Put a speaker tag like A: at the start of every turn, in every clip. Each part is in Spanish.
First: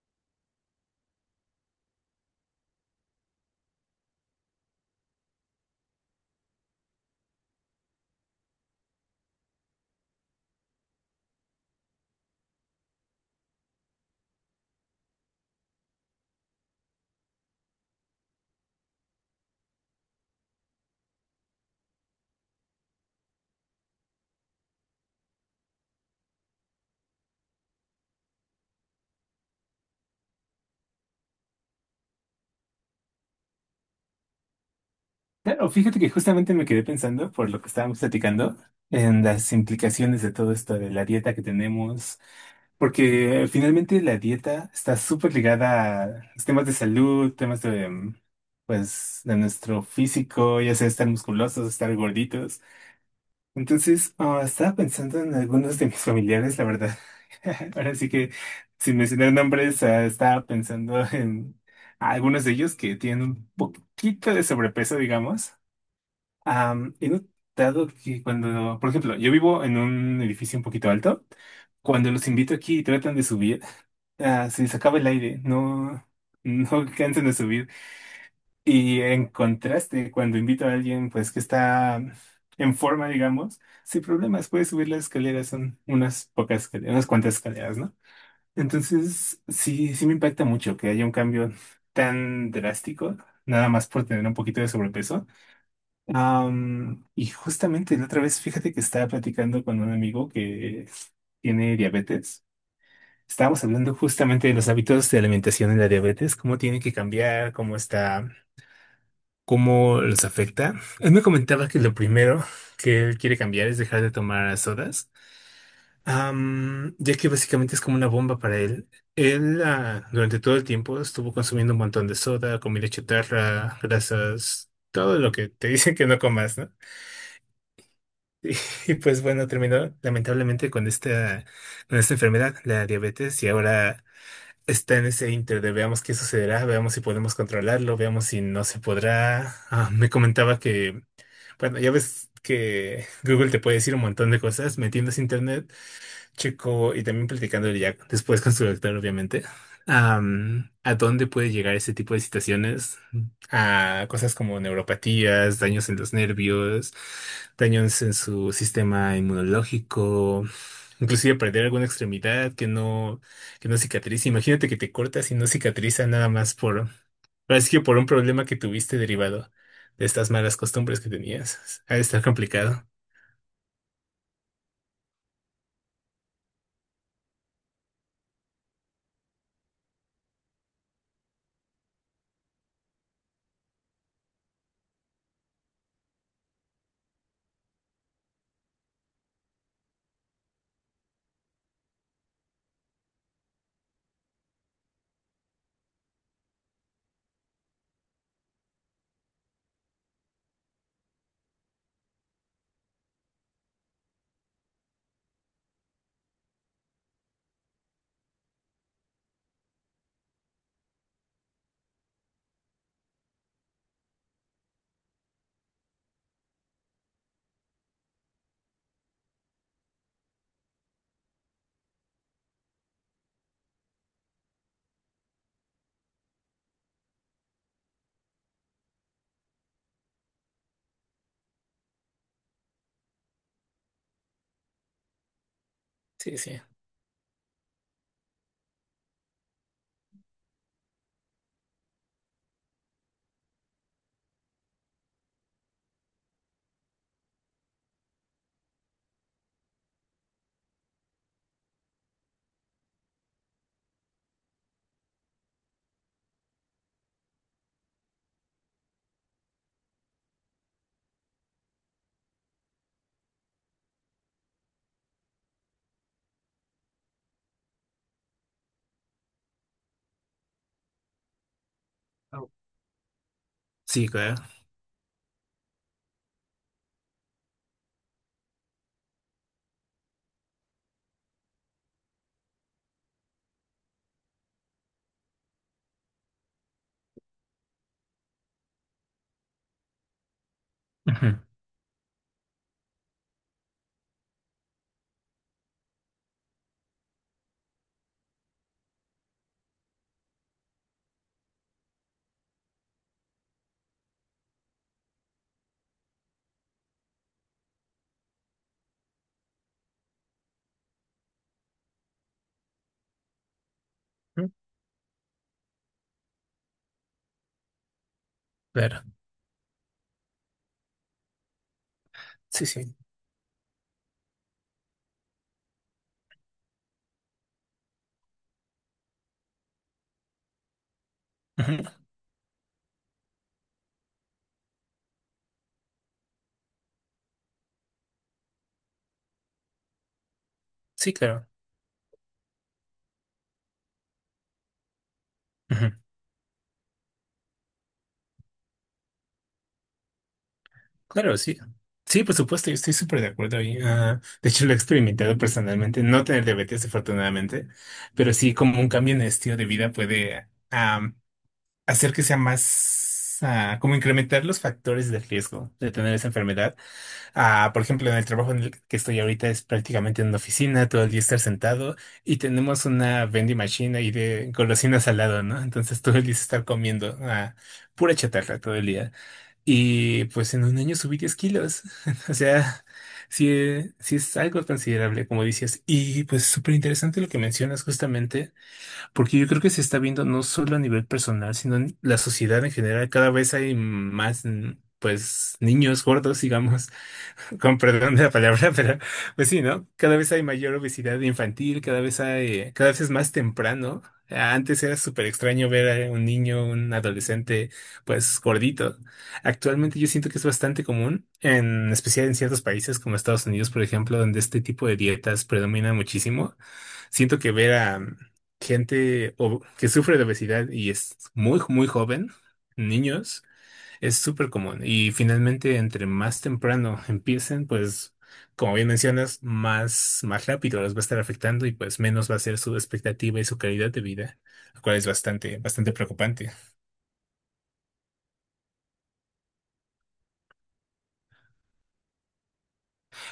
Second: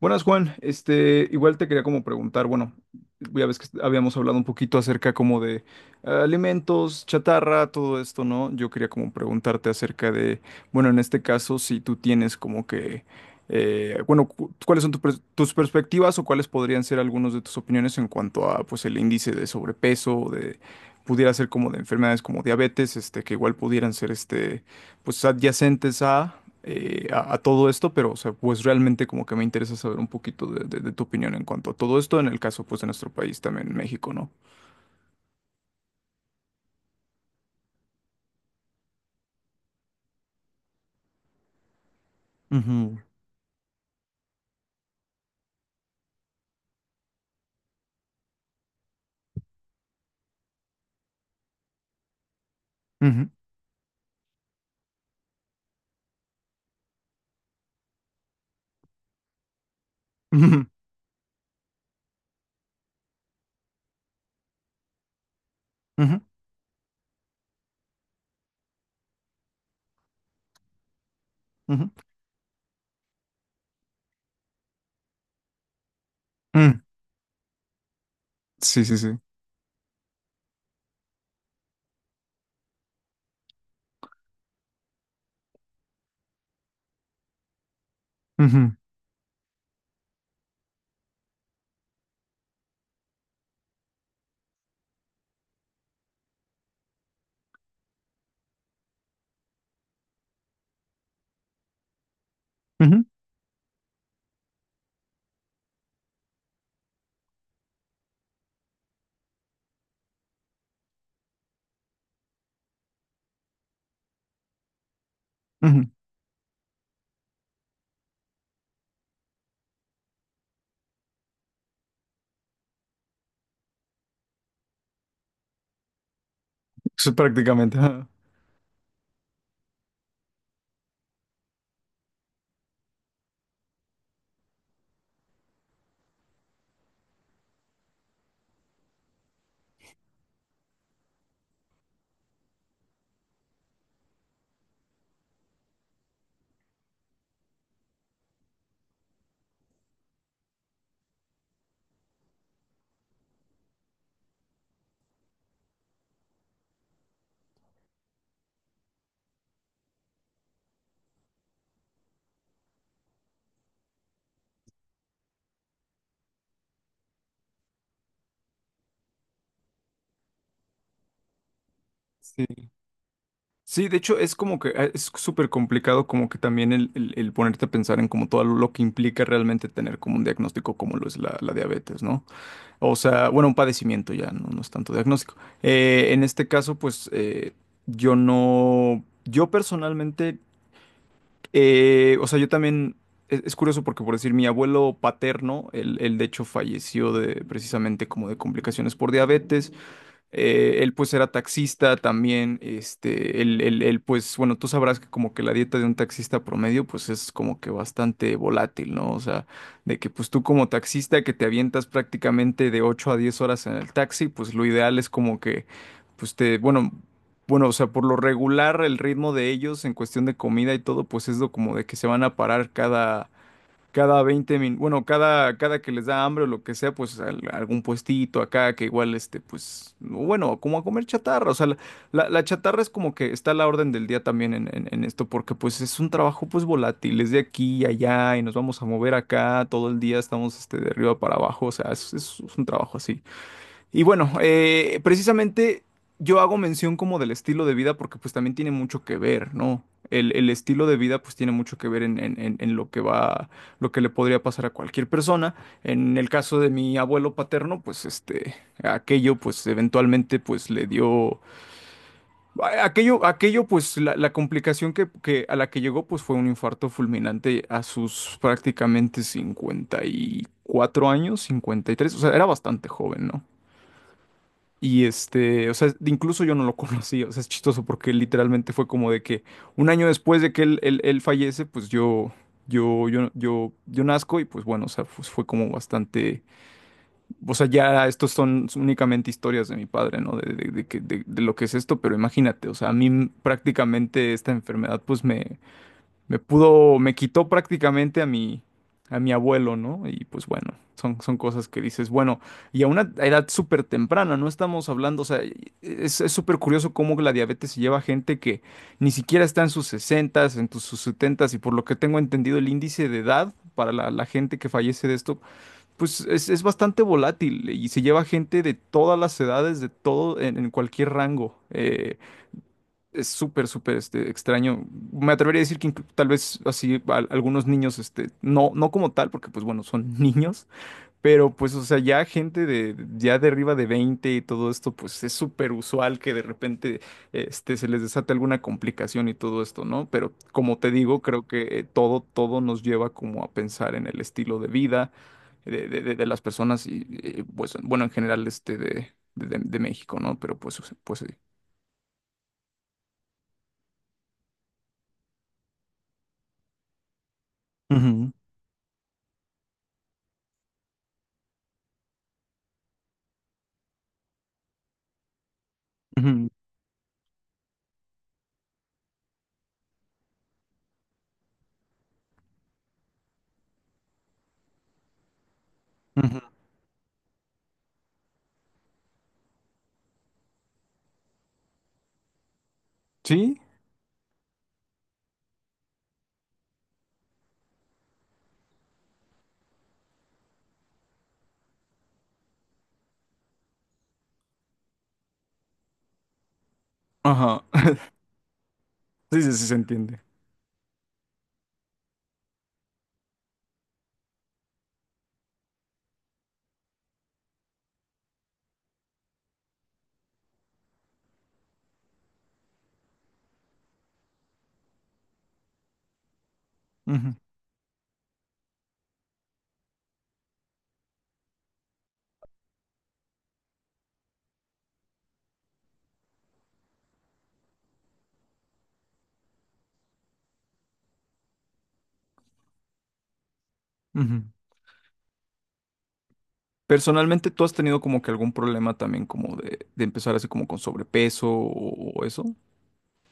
A: Buenas, Juan. Igual te quería como preguntar, bueno, ya ves que habíamos hablado un poquito acerca como de alimentos, chatarra, todo esto, ¿no? Yo quería como preguntarte acerca de, bueno, en este caso, si tú tienes como que, bueno, ¿cuáles son tus perspectivas o cuáles podrían ser algunos de tus opiniones en cuanto a, pues, el índice de sobrepeso, de, pudiera ser como de enfermedades como diabetes, que igual pudieran ser, pues adyacentes a, a todo esto, pero o sea, pues realmente como que me interesa saber un poquito de tu opinión en cuanto a todo esto, en el caso pues de nuestro país también, México, ¿no?
B: Claro, fíjate que justamente me quedé pensando por lo que estábamos platicando en las implicaciones de todo esto de la dieta que tenemos,
A: Ujú,
B: porque finalmente la dieta está súper ligada a los temas de salud, temas de, pues, de nuestro físico, ya sea estar musculosos, estar gorditos.
A: ujú,
B: Entonces, estaba pensando en algunos de mis familiares, la verdad. Ahora sí que, sin mencionar nombres, estaba
A: ujú,
B: pensando en algunos de ellos que tienen un poquito de sobrepeso, digamos.
A: ujú,
B: He notado que cuando, por ejemplo, yo vivo en un edificio un poquito alto,
A: ujú,
B: cuando los invito aquí y tratan de subir, se les acaba el aire, no,
A: mm.
B: no cansan de subir.
A: Sí, sí,
B: Y
A: sí.
B: en contraste, cuando invito a alguien pues que está en forma, digamos, sin problemas, puede subir las escaleras, son unas pocas escaleras, unas cuantas escaleras, ¿no?
A: Ujú,
B: Entonces, sí, sí me impacta mucho que haya un cambio tan drástico, nada más por tener un poquito de sobrepeso. Y justamente la otra vez, fíjate que estaba platicando con un amigo que tiene diabetes.
A: ujú,
B: Estábamos hablando justamente de los hábitos de alimentación en la diabetes, cómo tiene que cambiar, cómo está, cómo los afecta. Él me comentaba que lo primero que él quiere cambiar es dejar de tomar sodas,
A: ujú.
B: ya que básicamente es como una bomba para él. Él, durante todo el tiempo estuvo consumiendo un montón de soda, comida chatarra, grasas, todo lo que te dicen que no comas, ¿no?
A: Eso prácticamente. Ajá.
B: Y pues bueno, terminó lamentablemente con esta enfermedad, la diabetes, y ahora está en ese inter de veamos qué sucederá, veamos si podemos controlarlo, veamos si no se podrá. Me comentaba que, bueno, ya ves que Google te puede decir un montón de cosas metiendo ese internet. Chico, y también platicándole ya después con su doctor, obviamente, a dónde puede llegar ese tipo de situaciones, a cosas como neuropatías, daños en los nervios, daños en su sistema inmunológico, inclusive perder alguna extremidad que no cicatriza. Imagínate que te cortas y no cicatriza nada más por, parece que por un problema que tuviste derivado de estas malas costumbres que tenías. Ha de estar
A: Sí.
B: complicado.
A: Sí, de hecho es como que es súper complicado como que también el ponerte a pensar en como todo lo que implica realmente tener como un diagnóstico como lo es la diabetes, ¿no? O sea, bueno, un padecimiento ya, no, no es tanto diagnóstico. En este caso, pues yo no, yo personalmente, o sea, yo también, es curioso porque por decir, mi abuelo paterno, él de hecho falleció de precisamente como de complicaciones por diabetes. Él pues era taxista también, pues, bueno, tú sabrás que como que la dieta de un taxista promedio pues es como que bastante volátil, ¿no? O sea, de que pues tú como taxista que te avientas prácticamente de 8 a 10 horas en el taxi, pues lo ideal es como que, pues te, bueno, o sea, por lo regular el ritmo de ellos en cuestión de comida y todo, pues es lo como de que se van a parar cada 20 minutos, bueno, cada que les da hambre o lo que sea, pues algún puestito acá que igual, pues, bueno, como a comer chatarra, o sea, la chatarra es como que está a la orden del día también en esto, porque pues es un
B: Sí,
A: trabajo
B: sí.
A: pues volátil, es de aquí y allá y nos vamos a mover acá, todo el día estamos, de arriba para abajo, o sea, es un trabajo así. Y bueno, precisamente yo hago mención como del estilo de vida porque pues también tiene mucho que ver, ¿no? El estilo de vida pues tiene mucho que ver en lo que va, lo que le podría pasar a cualquier persona. En el caso de mi abuelo paterno, pues aquello pues eventualmente pues le dio, aquello pues la complicación que a la que llegó pues fue un infarto fulminante a sus prácticamente 54 años, 53, o sea, era bastante joven, ¿no?
B: Sí, claro.
A: Y o sea, incluso yo no lo conocí, o sea, es chistoso porque literalmente fue como de que un año después de que él fallece, pues yo nazco y pues bueno, o sea, pues fue como bastante, o sea, ya estos son únicamente historias de mi padre, ¿no?
B: Ujú.
A: De lo que es esto, pero imagínate, o sea, a mí prácticamente esta enfermedad pues me pudo, me quitó prácticamente a mi abuelo, ¿no? Y pues bueno, son cosas que dices, bueno, y a una edad súper temprana, no estamos hablando, o sea, es súper curioso cómo la diabetes se lleva a gente que ni siquiera está en sus sesentas en sus 70, y por lo que tengo entendido, el índice de edad para la gente que fallece de esto, pues es bastante volátil y se lleva gente de
B: Claro.
A: todas las edades, de todo, en cualquier rango. eh,
B: Sí, sí.
A: es súper, súper extraño. Me atrevería a decir que tal vez así algunos niños, no, no como tal, porque pues bueno, son niños, pero pues o
B: Ujú.
A: sea, ya gente de ya de arriba de 20 y todo esto, pues es súper usual que de repente se les desate alguna complicación y todo esto, ¿no? Pero como te
B: Sí,
A: digo, creo
B: claro.
A: que todo, todo nos lleva como a pensar en el estilo de vida
B: Ujú.
A: de las personas y pues bueno, en general de México, ¿no? Pero pues, o sea, pues sí.
B: Claro, sí. Sí, por supuesto, yo estoy súper de acuerdo ahí. De hecho, lo he experimentado personalmente, no tener diabetes, afortunadamente,
A: Ujú,
B: pero sí como un cambio en el estilo de vida puede hacer que sea más, como incrementar los factores de riesgo de tener esa
A: ujú,
B: enfermedad. Ah, por ejemplo, en el trabajo en el que estoy ahorita es prácticamente en una oficina, todo el día estar sentado y tenemos una vending machine ahí de golosinas al lado, ¿no? Entonces todo el día
A: ujú.
B: es estar comiendo pura chatarra todo el día. Y pues en un año subí 10 kilos. O sea, sí,
A: Sí,
B: sí es algo considerable, como dices. Y pues súper interesante lo que mencionas justamente, porque yo creo que se está viendo no solo a nivel personal, sino en la sociedad en general. Cada vez hay más, pues, niños gordos, digamos.
A: ajá.
B: Con perdón de la palabra, pero
A: Sí,
B: pues
A: sí,
B: sí,
A: sí, se
B: ¿no? Cada
A: entiende.
B: vez hay mayor obesidad infantil, cada vez hay, cada vez es más temprano. Antes era súper extraño ver a un niño, un adolescente, pues gordito. Actualmente yo siento que es bastante común, en especial en ciertos países como Estados Unidos, por ejemplo, donde este tipo de dietas predomina muchísimo.
A: Ujú,
B: Siento que ver a gente que sufre de obesidad y es muy, muy joven, niños. Es súper común y finalmente entre más temprano empiecen, pues como bien mencionas, más, más rápido los va a estar afectando y pues menos va a ser su expectativa y su calidad de vida,
A: ujú.
B: lo cual es bastante, bastante preocupante.
A: Personalmente, ¿tú has tenido como que algún problema también como de empezar así como con sobrepeso o eso?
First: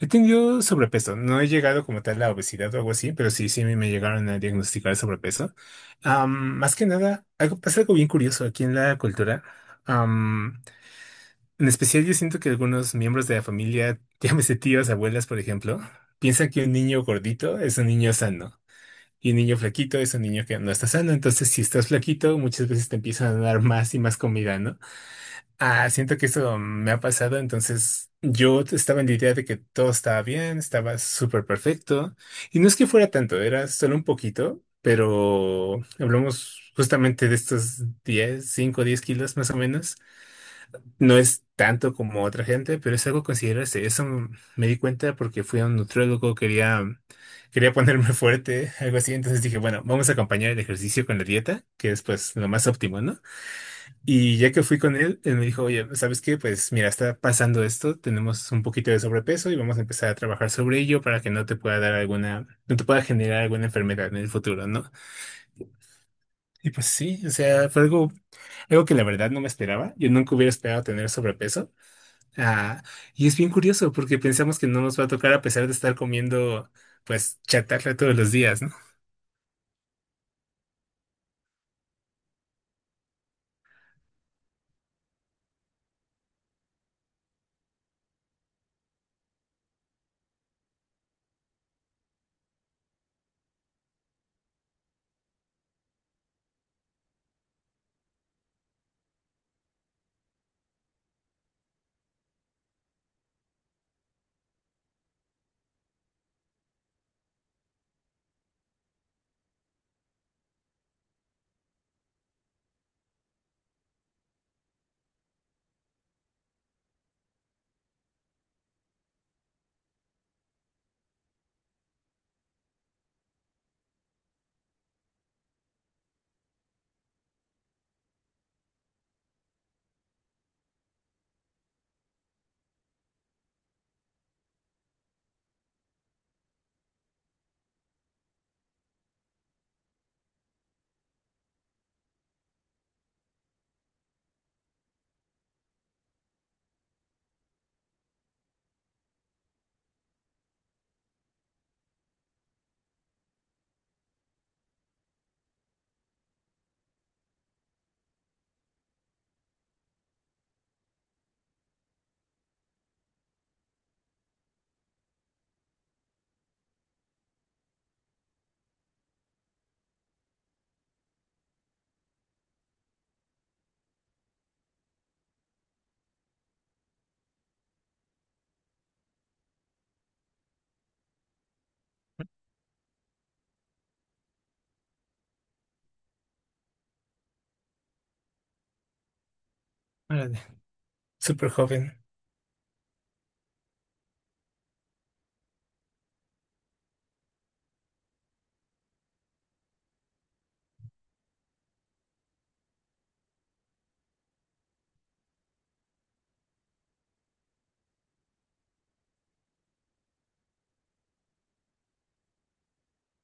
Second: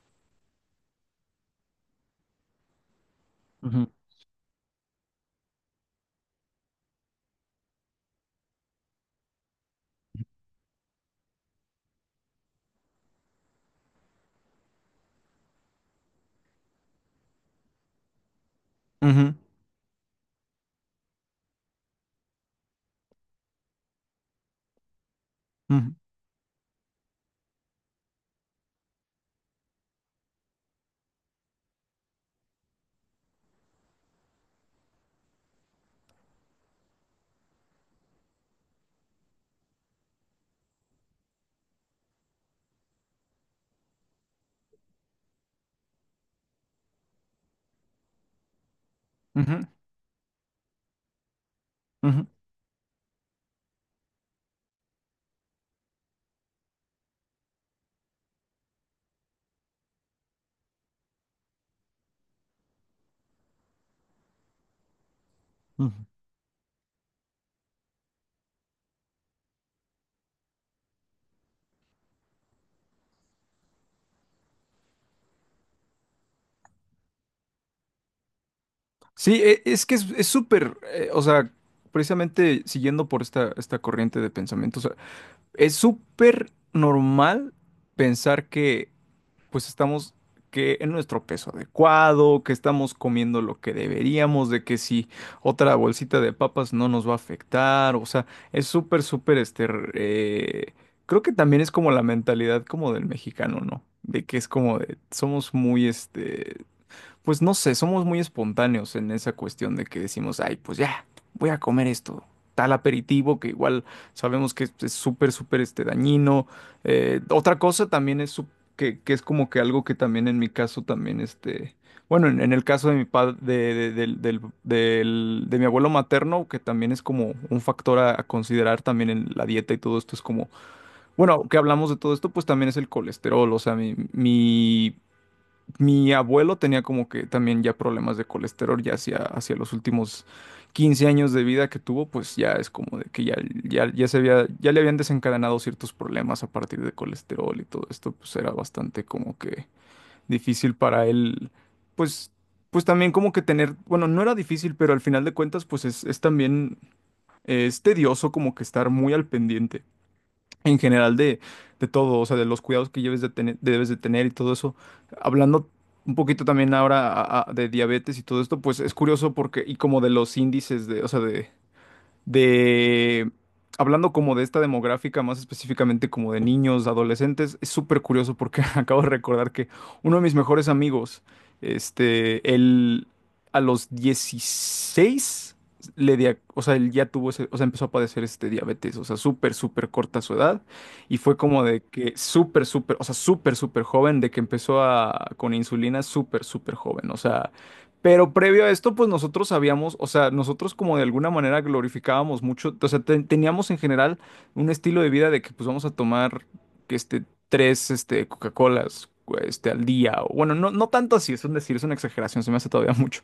B: He tenido sobrepeso, no he llegado como tal a obesidad o algo así, pero sí, sí me
A: Ujú,
B: me llegaron a diagnosticar sobrepeso. Más que nada, algo, pasa algo bien curioso aquí en la cultura. En especial yo siento que algunos miembros de la familia, llámese tíos, abuelas, por ejemplo, piensan que un niño gordito es un niño sano y
A: ujú,
B: un niño flaquito es un niño que no está sano. Entonces, si estás flaquito, muchas veces te empiezan a dar más y más comida, ¿no? Ah,
A: ujú,
B: siento que eso me ha pasado. Entonces, yo estaba en la idea de que todo estaba bien, estaba súper perfecto. Y no es que fuera tanto, era solo un poquito, pero hablamos justamente de estos 10, 5, 10 kilos más o menos. No es tanto como otra gente, pero es algo a considerarse. Eso me di cuenta porque fui a un nutriólogo, quería ponerme fuerte, algo así. Entonces dije,
A: ujú,
B: bueno, vamos a acompañar el ejercicio con la dieta, que es
A: ujú.
B: pues lo más óptimo, ¿no? Y ya que fui con él, él me dijo, oye, ¿sabes qué? Pues mira, está pasando esto, tenemos un poquito de sobrepeso y vamos a empezar a trabajar sobre ello para que no te pueda dar alguna, no te pueda generar alguna enfermedad en el futuro, ¿no?
A: Ujú.
B: Y pues sí, o sea, fue algo, algo que la verdad no me esperaba. Yo nunca hubiera esperado tener sobrepeso. Ah, y es bien curioso porque pensamos que no nos va a tocar a pesar de estar comiendo, pues, chatarra todos los días, ¿no?
A: Sí, es que es súper, o sea, precisamente siguiendo por esta corriente de pensamiento, o sea, es súper normal pensar que pues estamos que en nuestro peso adecuado, que estamos comiendo lo que deberíamos, de que si otra bolsita de papas no nos va a afectar, o sea, es súper, súper, eh, creo que también es como la mentalidad como del mexicano, ¿no? De que es como de, somos muy, pues no sé, somos muy espontáneos en esa cuestión de que decimos, ay, pues ya, voy a comer esto, tal aperitivo que igual sabemos que es súper, súper dañino. Otra cosa también es que es como que algo que también en mi caso también, bueno, en el caso de mi padre, de mi abuelo materno, que también es como un factor a considerar también en la dieta y todo esto, es como, bueno, que hablamos de todo esto, pues también es el colesterol, o sea, mi abuelo tenía como que también ya problemas de colesterol, ya hacia los últimos 15 años de vida que tuvo, pues ya es como de que ya se había, ya le habían desencadenado ciertos problemas a partir de colesterol y todo esto, pues era bastante como que difícil para él, pues, pues también como que tener, bueno, no era difícil, pero al final de cuentas, pues es también, es tedioso como que estar muy al pendiente en general de todo, o sea, de los cuidados que lleves de tener, debes de tener y todo eso. Hablando un poquito también ahora de diabetes y todo esto, pues es curioso porque, y como de los índices de, o sea, de, hablando como de esta demográfica, más específicamente como de niños, adolescentes, es súper curioso porque acabo de recordar que uno de mis mejores amigos, él a los 16 o sea, él ya tuvo o sea, empezó a padecer diabetes, o sea, súper, súper corta su
B: Órale.
A: edad, y fue
B: Súper
A: como de
B: joven.
A: que súper, súper, o sea, súper, súper joven, de que empezó a, con insulina súper, súper joven, o sea, pero previo a esto, pues nosotros sabíamos, o sea, nosotros como de alguna manera glorificábamos mucho, o sea, teníamos en general un estilo de vida de que pues vamos a tomar que este tres Coca-Colas al día o bueno, no no tanto así, es un decir, es una exageración, se me hace todavía mucho.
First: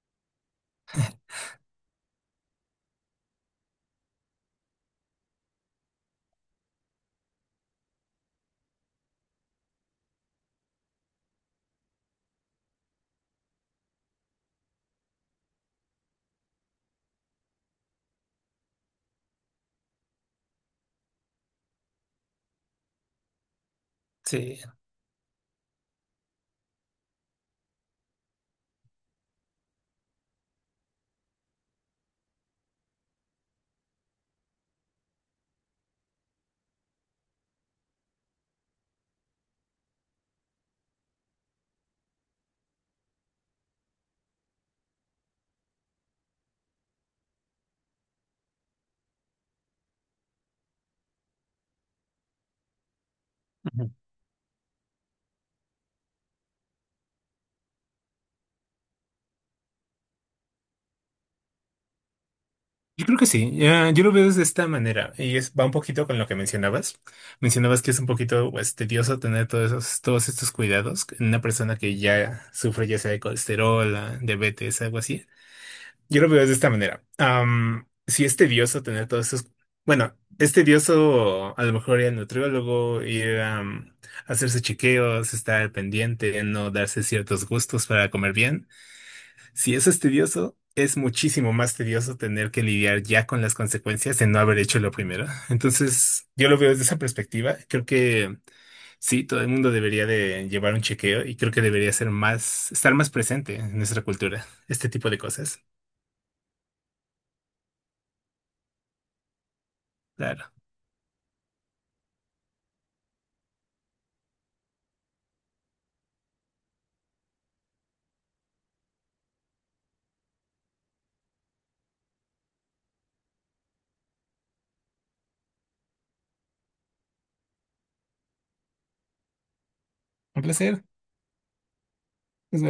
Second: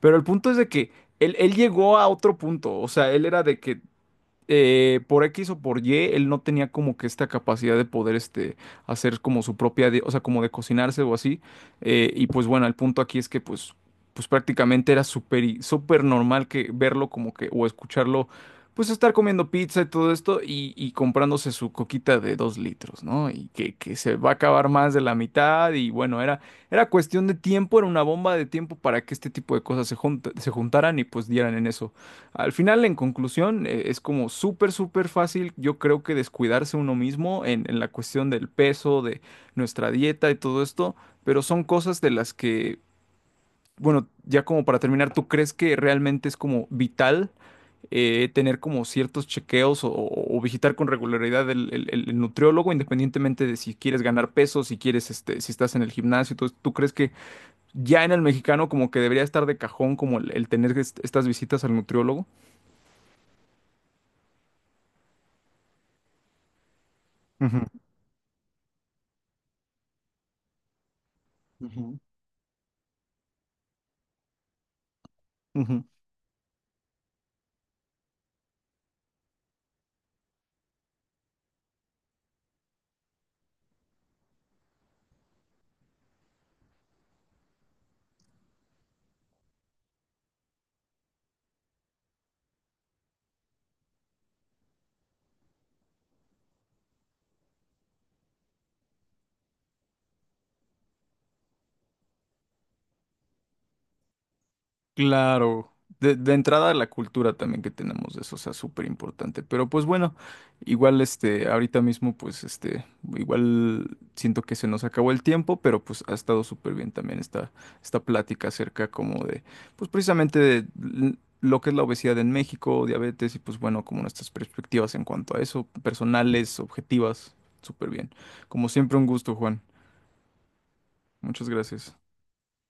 A: Pero el punto es de que él llegó a otro punto, o sea, él era de que por X o por Y, él no tenía como que esta capacidad de poder hacer como su propia, o sea, como de cocinarse o así. Y pues bueno, el punto aquí es que pues prácticamente era súper súper normal que verlo como que, o escucharlo, pues estar comiendo pizza y todo esto y comprándose su coquita de 2 litros, ¿no? Y que se va a
B: Sí.
A: acabar más de la mitad y bueno, era cuestión de tiempo, era una bomba de tiempo para que este tipo de cosas se juntaran y pues dieran en eso. Al final, en conclusión, es como súper, súper fácil, yo creo que descuidarse uno mismo en la cuestión del peso, de nuestra dieta y todo esto, pero son cosas de las que, bueno, ya como para terminar, ¿tú crees que realmente es como vital tener como ciertos chequeos o visitar con regularidad el nutriólogo, independientemente de si
B: Ujú.
A: quieres ganar peso, si quieres, si estás en el gimnasio? ¿Tú tú crees que ya en el mexicano como que debería estar de cajón como el tener estas visitas al nutriólogo?
B: Yo creo que sí, ya, yo lo veo de esta manera y es, va un poquito con lo que mencionabas. Mencionabas que es un poquito pues, tedioso tener todos esos, todos estos cuidados en una persona que
A: Ujú.
B: ya sufre ya sea de colesterol, ah, diabetes, algo así.
A: Ujú.
B: Yo lo veo de esta manera. Si es tedioso tener todos esos. Bueno, es tedioso a lo mejor ir al nutriólogo, ir a hacerse chequeos, estar al pendiente, no darse ciertos gustos para comer bien. Si eso es tedioso, es muchísimo más tedioso tener que lidiar ya con las consecuencias de no haber hecho lo primero. Entonces, yo lo veo desde esa perspectiva. Creo que sí, todo el mundo debería de llevar un chequeo y creo que debería ser más, estar más presente en nuestra cultura, este tipo de cosas.
A: Claro, de entrada la cultura también que tenemos de eso, o sea, súper importante. Pero pues bueno,
B: Claro.
A: igual ahorita mismo, pues igual siento que se nos acabó el tiempo, pero pues ha estado súper bien también esta plática acerca como de, pues precisamente de lo que es la obesidad en México, diabetes y pues bueno, como nuestras perspectivas en cuanto a eso, personales, objetivas, súper bien. Como siempre, un gusto, Juan.
B: Un placer.
A: Muchas gracias.
B: Nos vemos.